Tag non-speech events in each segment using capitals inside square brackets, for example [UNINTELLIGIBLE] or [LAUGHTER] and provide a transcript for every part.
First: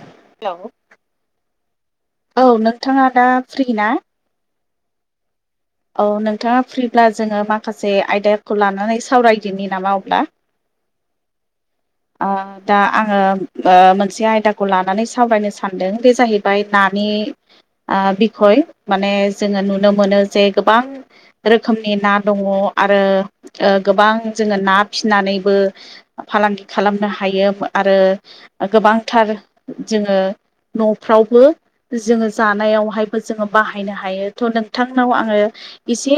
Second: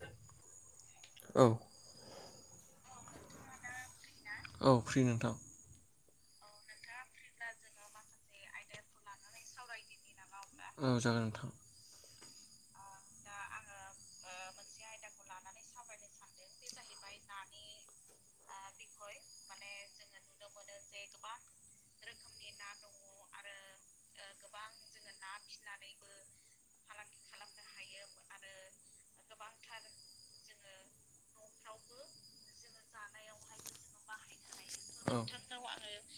Hello औ औ नोंथाङा दा फ्रि ना औ फ्रि नोंथां औ नोंथाङा फ्रिब्ला जोंङो माखासे आयदाखौ लानानै सावरायदिनि नामा अब्ला औ जागोन नोंथां दा आंङो मोनसे आयदाखौ लानानै सावरायनो सानदों बे जाहैबाय नानि नि ओ बिखय माने जोंङो नुनो मोनो जे गोबां रोखोमनि ना दङ आरो गोबां जोंङो ना फिसिनानैबो फालांगि खालामनो हायो आरो गोबांथार जोंङो नफ्रावबो जोंङो जानायावहायबो जोंङो बाहायनो हायो थ नोंथां नोंथांनाव औ आंङो एसे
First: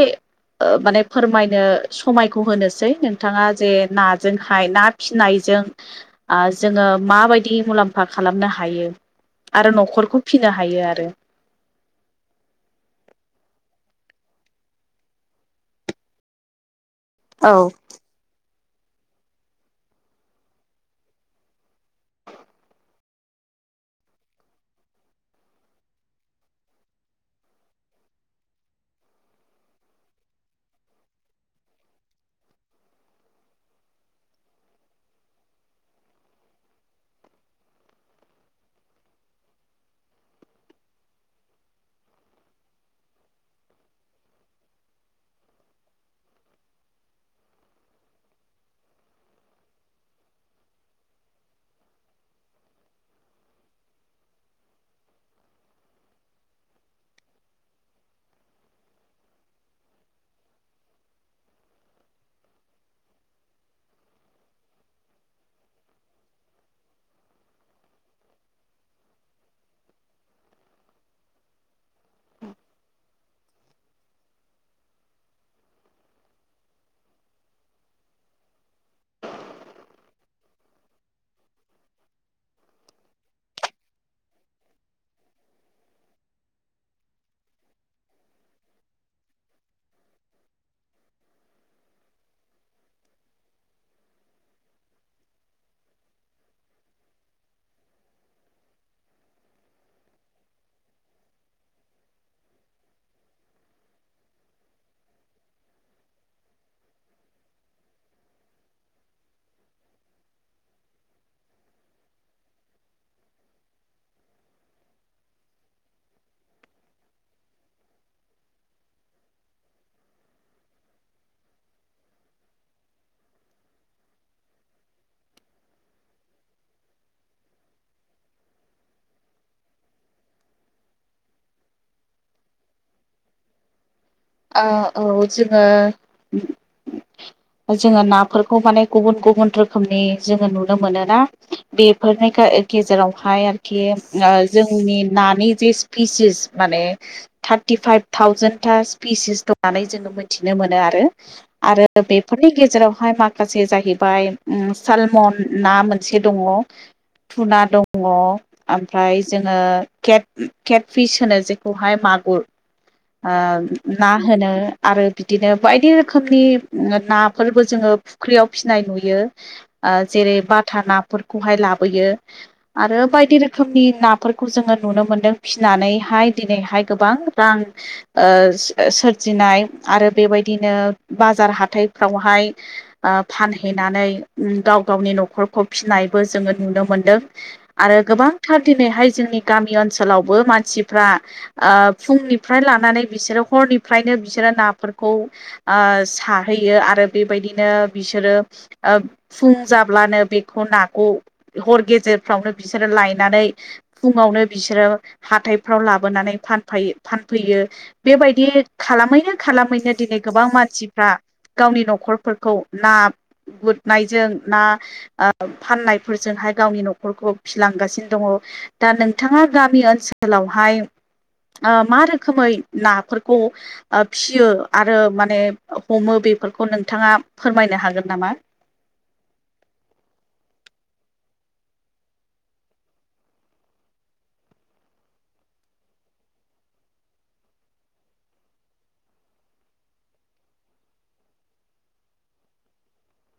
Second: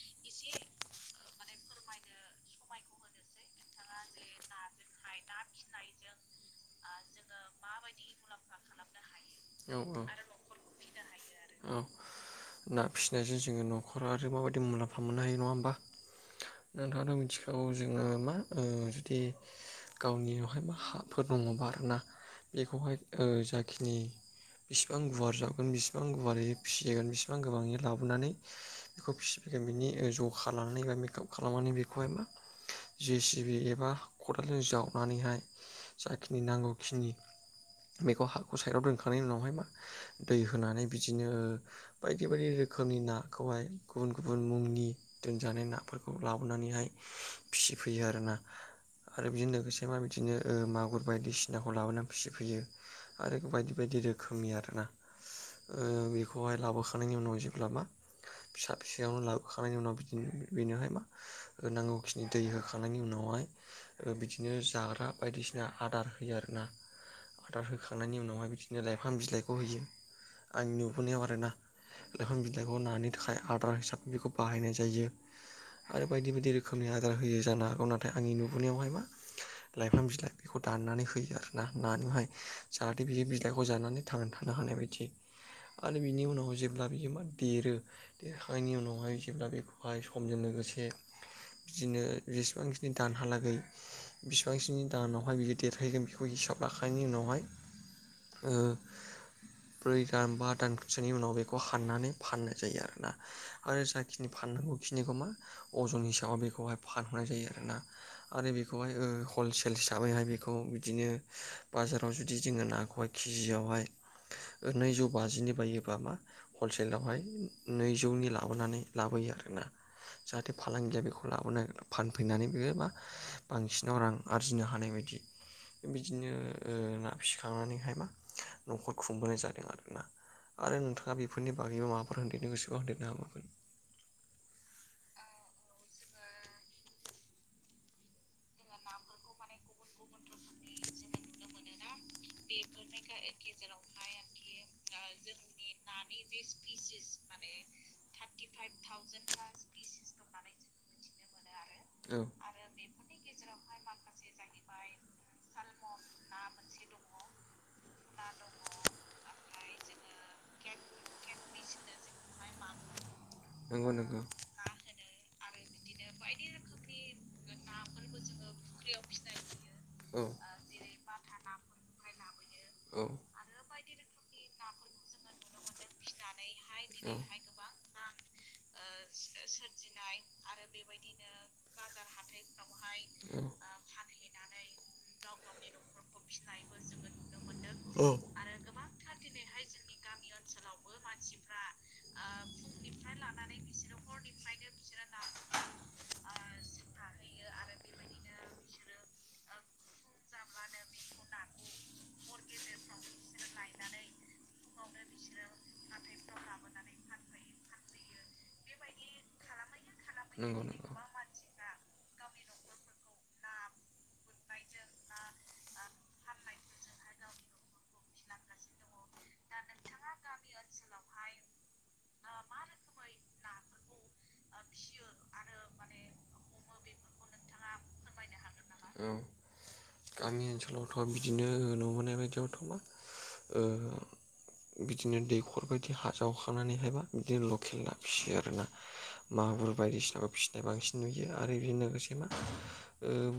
ओ माने फोरमायनो समायखौ होनोसै नोंथाङा जे नाजोंहाय ना फिसिनाय जों आ जोंङो माबायदि मुलाम्फा खालामनो हायो आरो औ नखरखौ फिनो हायो आरो औ नखरा ओ माबायदि मुलाम्फा मोननो हायो नङा होमबा नोंथाङाथ औ मिथिखागौ जोङो मा ओ जुदि गावनियावहाय मा हाफोर दङबा आरोना बेखौहाय ओ जाखिनि बेसिबां गुवार जावगोन बेसिबां गुवारै फिसिगोन बेसिबां गोबाङै लाबोनानै बेखौ फिसि जोंबिनि जखालानानै बा मेकाप खालामनानै बेखौहाय मा जे सि बि एबा खदालजों जावनानैहाय जाखिनि नांगौखिनि बेखौ हाखौ साइदाव दोनखांनायनि उनावहाय मा दै होनानै बिदिनो बायदि बायदि रो रोखोमनि नाखौहाय गुबुन गुबुन मुंनि दोनजानाय नाफोरखौ खौ लाबोनानैहाय फिसिफैयो आरोना आरो बिदिनो लोगोसे मा बिदिनो मागुर बायदिसिनाखौ लाबोनानै फिसिफैयो आरो बायदि बायदि बायदि रोखोमनि आरोना ओ बेखौहाय लाबोखांनि उनाव जेब्लाबा फिसा फिसायावनो लाबोखांनायनि उनाव बिदि बेनोहाय मा [INAUDIBLE] नांगौखिनि दै होखांनायनि उनावहाय बिदिनो जाग्रा बायदिसिना आदार होयो आरो ना [INAUDIBLE] आदार होखांनायनि उनावहाय बिदिनो लाइफां बिलाइखौ होयो आंनि नुबोनायाव आरोना लाइफां बिलाइखौ नानि थाखाय आदार हिसाबै बेखौ बाहायनाय जायो आरो बायदि बायदि रोखोमनि आदार होयो जानो हागौ नाथाय आंनि नुबोनायावहाय मा लाइफां बिलाइ बेखौ दाननानै होयो आरोना नानोहाय जाहाथे बि बिलाइखौ जानानै थां थाङो हानाय बादि आरो बिनि उनाव जेब्ला बियो मा देरो देरखांनायनि उनावहाय जेब्ला बेखौहाय समजों लोगोसे बे बिदिनो जेसेबांखिनि दानहालागै बिसिबांखिनि दानावहाय बिदि देरहैगोन बेखौ हिसाबै लाखानायनि उनावहाय ब्रै दान बा दानसोनि उनाव बेखौ हाननानै फाननाय जायो आरोना आरो जाखिनि फान नांगौ खिनिखौ मा अजन हिसाबै बेखौहाय फानहरनाय जायो आरोना आरो बेखौहाय हलसेल हिसाबैहाय बेखौ बिदिनो बाजाराव जुदि जोंङो नाखौहाय केजियावहाय नैजौ बाजिनि बायोबा मा हलसेलावहाय नैजौनि लाबोनानै लाबो आरोना जाहाथे फालांगिया बेखौ लाबोनो फानफैनानै बियो बा बांसिनाव रां आरजिनो हानाय बायदि बिदिनो ओ ना फिसिखांनानैहाय मा नखर खुंबोनाय जादों आरोना आरो नोंथाङा बेफोरनि बागैबो माबाफोर होनन्देरनो गोसोबा होनदेरनो हाबगोन आ औ जोङो जोङो नाफोरखौ माने गुबुन गुबुन रोखोमनि जोङो नुनो मोनोना बेफोरनिख गेजेरावहाय आरोखि जोंनि नानि जि पिसिस माने थार्टिफाइभ थावजेन थास नानै जोङो मिथिनो मोनो आरो आरो हाबावगोन औ बेफोरनि गेजेरावहाय माखासे जाहैबाय सालमन ना मोनसे दङ धुना दङ ओमफ्राय जोङो के केट फिस होनो जेखौहाय मा गुर नंगौ ना नंगौ होनो आरो बिदिनो बायदि रोखोमनि नाफोरबो जोङो फुख्रियाव फिसिनाय नुयो ओ औ जेरै बा था नाफोरखौहाय लाबोयो औ आरो बायदि रोखोमनि नाफोरखौ जोङो नुनो मोनदों होननानैहाय दिनैहाय गोबां रां ओ सोरजिनाय आरो बेबायदिनो बाजार हाथायफ्रावहाय फानहैनानै गाव गावनि न'खखौ फिनायबो जोङो नुनो मोनदों आरो औ गोबांथार दिनैहाय जोंनि गामि ओनसोलावबो मानसि मानसिफ्रा फुंनिफ्राय लानानै बिसोरो हरनिफ्रायनो बिसोरो नाफोरखौ साहैयो आरो बेबायदिनो बिसोरो फुं जाब्लानो बे नाखौ हर गेजेरफ्रावनो बिसोरो लायनानै फुङावनो बिसोरो हा [UNINTELLIGIBLE] लाोनानै फानफैयो बेबायदि खालामैनो खालामैनो दिनै गोबां नंगौ नंगौ मानसिफ्रा गावनि न'खरफोरखौ ना गुुरनायजों ना फाननायफोरजोंहाय गावनि न'खरखौ फिलांगासिनो दङ दा नोंथाङा गामि ओनसोलावहाय मा रोखोमै नाफोरखौ फियो आरो माने हमो बेफोरखौ नोंथाङा फोरमायनो हागोन नामा औ गामि सलाव थ' बिदिनो नुबोनाय बायदियावथ'बा बिदिनो दैखर बायदि हाजावखांनानैहायबा बिदिनो लकेल ना फिसियो आरोना म माबुर बायदिसिनाबखौ फिसिनाय बांसिन नुयो आरो बेजों लोगोसे मा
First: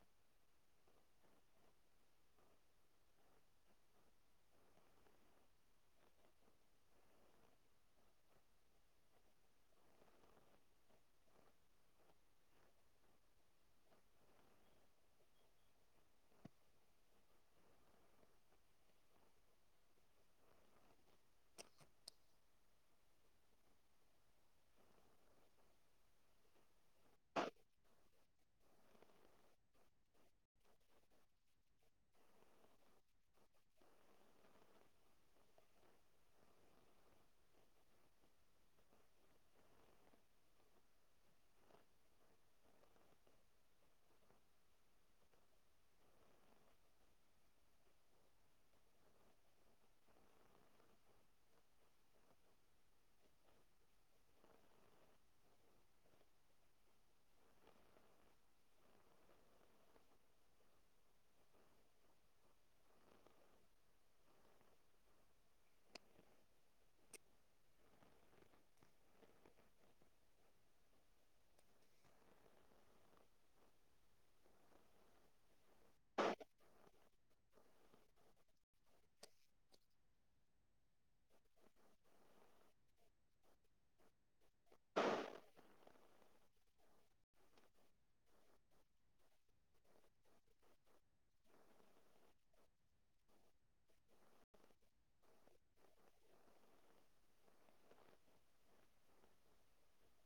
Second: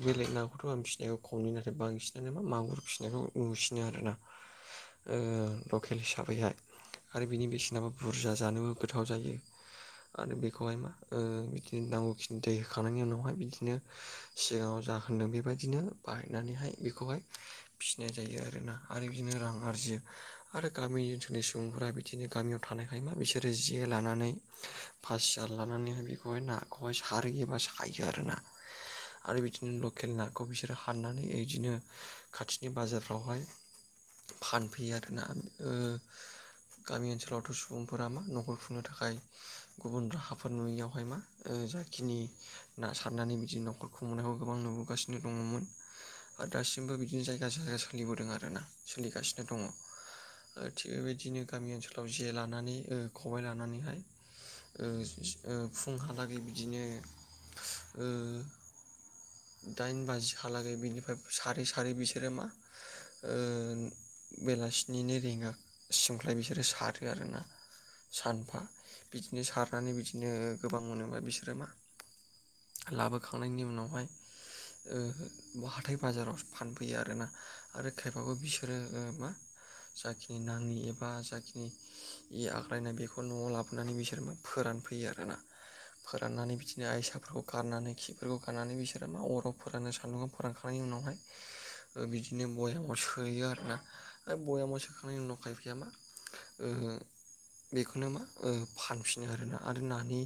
बेलेग नाखौथ' आं फिसिनायखौ खमनि नाथाय बांसिनानोामा मागुर फिसिनायखौ नुसिनो आर ना लकेल हिसाबैहाय आरो बिनि बेसेनाबो बुरजा जानोबो गोथाव जायो आरो बेखौहाय मा बिदिनो नांगौ खिनि दै होखांनायनि उनावहाय बिदिनो सिगाङाव जा होन होनदों बेबायदिनो बायनानैहाय बेखौहाय फिनाय जायो आरोना आरो बिदिनो रां आरजियो आरो गामि ओनसोलनि सुबुंफोरा बिदिनो गामियाव थानायखाय मा बिसोरो जे लानानै फसार लानानैहाय बेखौहाय नाखौहाय सारोयो एबा सायो आरोना [INAUDIBLE] आरो बिदिनो लकेल नाखौ बिसोरो हाननानै बिदिनो खाथिनि बाजारफ्रावहाय फानफैयो आरोना गामि ओनसोलावथ' सुबुंफोरा मा न'खर खुंनो थाखाय गुबुन राहाफोर नुयियावहाय मा जाखिनि ना सारनानै बिदिनो न'खर ख मोननायखौ गोबां नुबोगासिनो दङमोन आरो दासिमबो बिदिनो जायगाो जायगा सोलिबोदों आरोना सोलिगासिनो दङ थिग बेबायदिनो गामि ओनसोलाव जे लानानै खबायाइ लानानैहाय फुंहालागै बिदिनो दाइन बाजिहालागै बिनिफ्राय सारै सारै बिसोरो मा बेलासिनिनो रिंगा सिमख्लाय बिसोरो सारो आरोना सानफा बिदिनो सारनानै बिदिनो गोबां मोना बिसोरो मा लाबोखांनायनि उनावहाय हाथाय बाजाराव फानफैयो आरोना आरो खायफाबो बिसोरो मा जाखिनि नाङि एबा जाखिनि इ आग्लायनाय बेखौ न'आव लाबोनानै बिसोर फोरान फोरानफैयो आरोना फोराननानै बिदिनो आइसाफोरखौ गारनानै हो खि बेफोरखौ गाननानै बिसोरो मा अराव फोरानो सान्दुं फोरानखांनायनि उनावहाय बिदिनो बयामाव सोयो आरोना बयामाव सोखांनायनि उनाव खाइफाया मा ओ बेखौनो मा फानफिनो आरोना आरो नानि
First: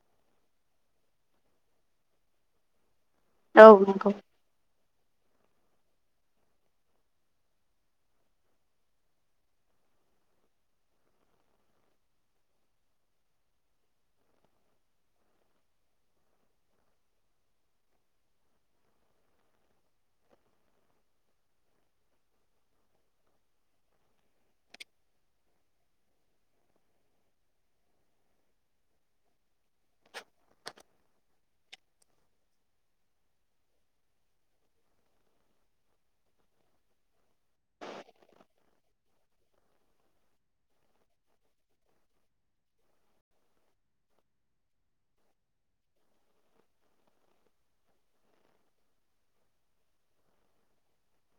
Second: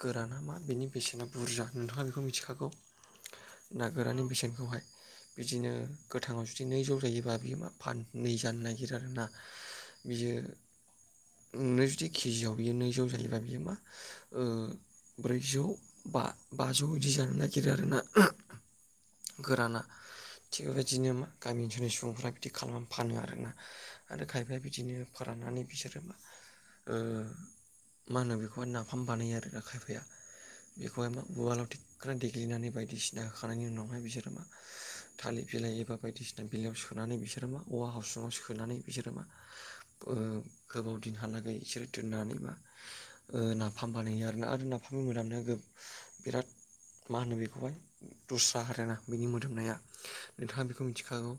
गोराना मा बेनि बेसेना बुरजा दा नोंथाङा बेखौ मिथिखागौ औ ना नंगौ गोराननि बेसेनखौहाय बिदिनो गोथाङाव जुदि नै जौ जायोबा बि मा फाननै जानो नागिरो आरोना बियो नोंनो जुदि केजियाव बियो नैजौ जायोबा बियो मा ब्रैजौ बा बाजौ बिदि जानो नागिरो आरोना गोराना थिग बेबायदिनो मा गामि ओनसोलनि सुबुंफ्रा बिदि खालामनानै फानो आरोना आरो खायफाया बिदिनो फाेरान लानानै बिसोरो मा मा होनो बेखौहाय नाफाम बानायो आरो खायफाया बेखौहाय मा उवालाव दे ग्रें देग्लिनानै बायदिसिना होखांनायनायनि उनावहाय बिसोर मा थालिर बिलाइ एबा बायदिसिना बिलाइयाव सो नानै बिसोर मा औवा हासुङाव सोनानै बिसोर मा गोबाव दिनहालागै इसोरो दोननानै बा नाफाम बानायो आरोना आरो नाफाम थ बिरादनो बिराद मा होनो बेखौहाय दस्रा आरोना बेनि मोदोमनाया नोंथाङा बेखौ मिथिखागौ।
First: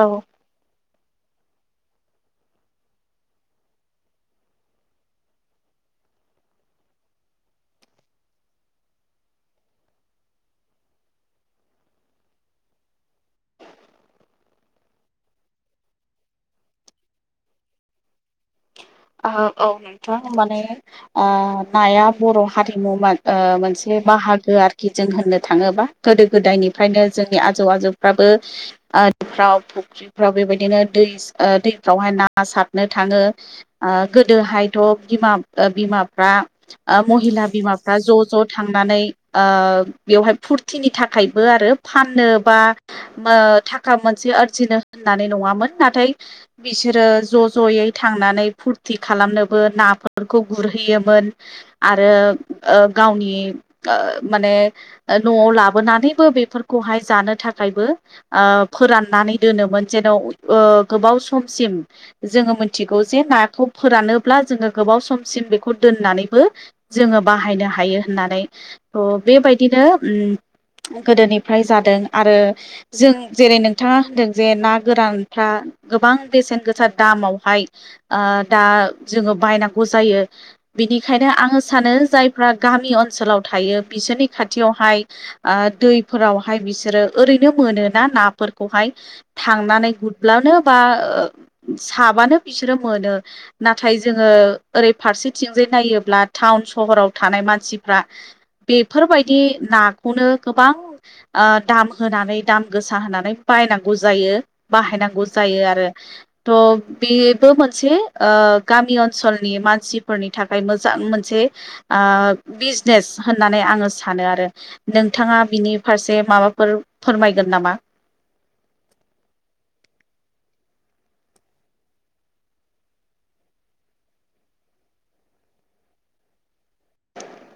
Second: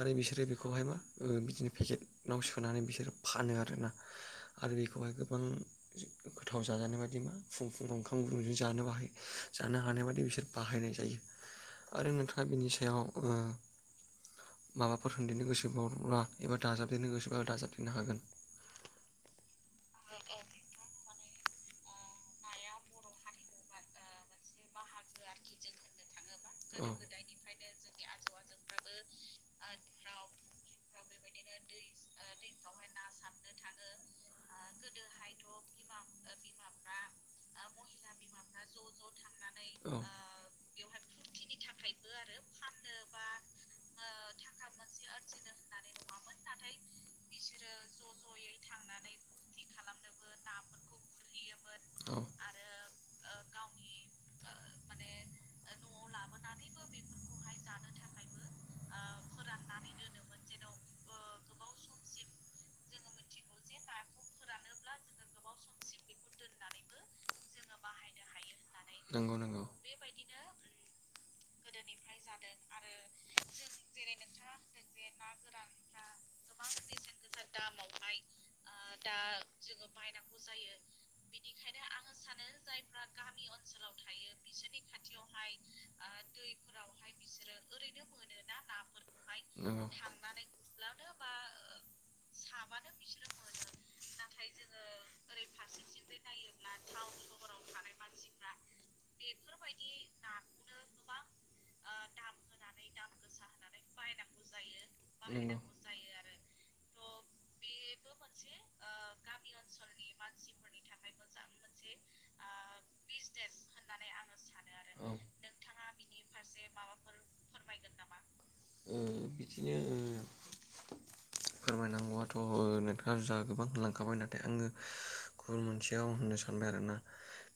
आरो औ बिसोरो बेखौहाय मा बिदिनो पेकेटाव सोनानै बिसोरो फानो आरोना आरो बेखौहाय गोबां गोथाव जाजानाय बायदि मा फुं फुंङाव ओंखाम गुदुंजों जानोबो बाहाय जानो हानाय बादि बिसोर बाहायनाय जायो आरो नोंथाङा बिनि सायाव ओ माबाफोर होनदेरनो गोसोबावब्ला एबा दाजाबदेरनो गोसोबा दाजाबदेरनो हागोन। औ नोंथां माने ओ नाया बर' हारिमु मा ओ मोनसे बाहागो आरोखि जों होननो थाङोबा गोदो औ गोदायनिफ्रायनो जोंनि आजौ आजौफ्राबो दैफ्राव फुख्रिफ्राव बेबायदिनो दै दैफ्रावहाय ना सारनो थाङो। गोदोहायथ' बिमा बिमाफ्रा महिला बिमाफ्रा ज ज थांनानै ओ औ बेवहाय फुरथिनि थाखायबो आरो फाननो बा ओ थाखा मोनसे आरजिनो होननानै नङामोन नाथाय बिसो रो ज' ज'यै थांनानै फुरथि खालामनोबो नाफोरखौ गुरहैयोमोन आरो औ ओ गावनि ओ माने न'आव लाबोनानैबो बे फोरहाय जानो थाखायबो ओ फोराननानै दोनोमोन जेन' गोबाव सम जोङो मिथिगौ जे ना खौ फोरानोब्ला जोङो गोबाव समसिम बेखौ दोननानैबो जोङो बाहायनो हायो होननानै। थ' नंगौ नंगौ बेबायदिनो गोदोनिफ्राय जादों आरो जों जेरै नोंथाङा होनदों जे ना गोरानफ्रा गोबां बेसेन गोसा दामावहाय ओ दा जोङो बायनांगौ जायो बिनिखायनो आङो सानो जायफ्रा गामि ओनसोलाव थायो बिसोरनि खाथियावहाय ओ दैफोरावहाय बिसोरो ओरैनो मोनो ना नाफोरखौ हाय नंगौ थांनानै गुरबलानो बा साबानो बिसोर ओ नाथाय जोङो ओरै फारसेथिंजाय नायोब्ला टाउन सहराव थानाय मानसिफ्रा बेफोरबायदि नाखौनो गोबां ओ दाम होनानै दाम गोसा होनानै बाय नौ जायो बाहायनांगौ नंगौ जायो आरो थ बे मोनसे ओ गामि ओनसोलनि मानसिफोरनि थाखाय मोजां मोनसे आ बिजनेस होननानै आङो सानो आरो औ नोंथाङा बिनि फारसे माबाफोर फोरमायगोन नामा? बिदिनो फोरमायनांगौआथ' ओ नोंथाङाहा गोबां लांखाबाय नाथाय आङो गुबुन मोनसेयाव होननो सानबाय आरोना?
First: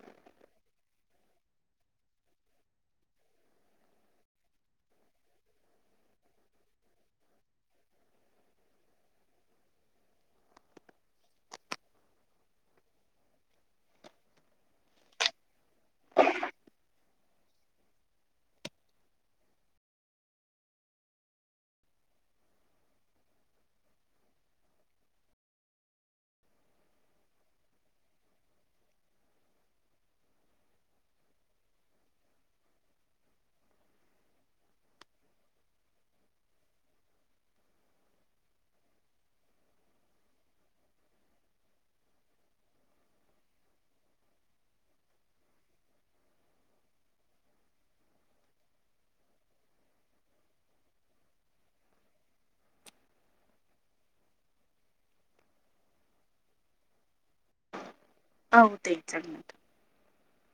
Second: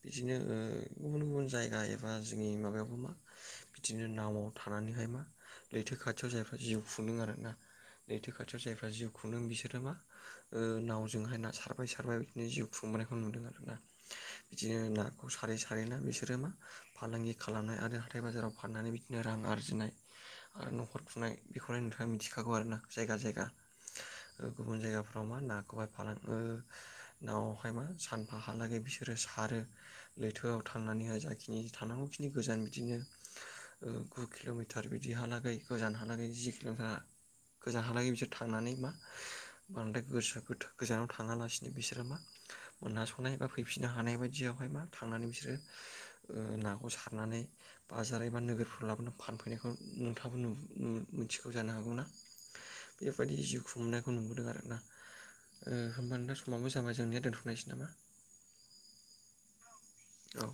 बिदिनो ओ गुबुन गुबुन जायगा एबा जोंनि माबायाव मा बिदिनो नावआव थानानै मा लैथो खाथियाव जायफ्रा जिउ खुदों आरोना लैथो खाथियाव जायफ्रा जिउ खुंदों बिसोरो मा ओ नावजोंहाय ना सारबाय सारबाय बिदिनो जिउ खुं नायखौ नुदों आरोना। बिदिनो नाखौ सारै सारै ना बिसोरो मा फालांगि खालामनो आरो हाथाय बाजाराव फाननानै बिदिनो रां आरो आरजिनाय आरो न'खर खुंनाय बेखौनो नोंथाङा मिथिखागौ आरो ना जायगा जायगा ओ गुबुन जायगाफ्राव मा नाखौहाय फालाङो नावावहाय मा सानफा हालागै बिसोरो आरो लैथोआव थांनानैहाय जाखिनि थानांगौखिनि गोजान बिदिनो ओ गु किल'मिटार बिदिहालागै गोजानहालागै जि जोंहा गोजान हालागै बिसोर थांनानै मा बांद्राय गोस गोजानाव थाङालासिनो बिसोरो मा मोना संनाय बा फैफिननो हानाय बायदि बिदियावहाय मा थांनानै बिसोरो ओ नाखौ सारनानै बाजार एबा नोगोरफोराव लाबोनानै फान लांफैनायखौ नोंथाङाबो मिथिगौ जानो हागौ ना? [INAUDIBLE] बेबायदि जिउ खुंनायखौ नुबोदों आरोना ओ होमबानो दा समावबो जाबाय जोंनिया दोन्थ'नायसै नामा? औ दे जागोन नोंथां। औ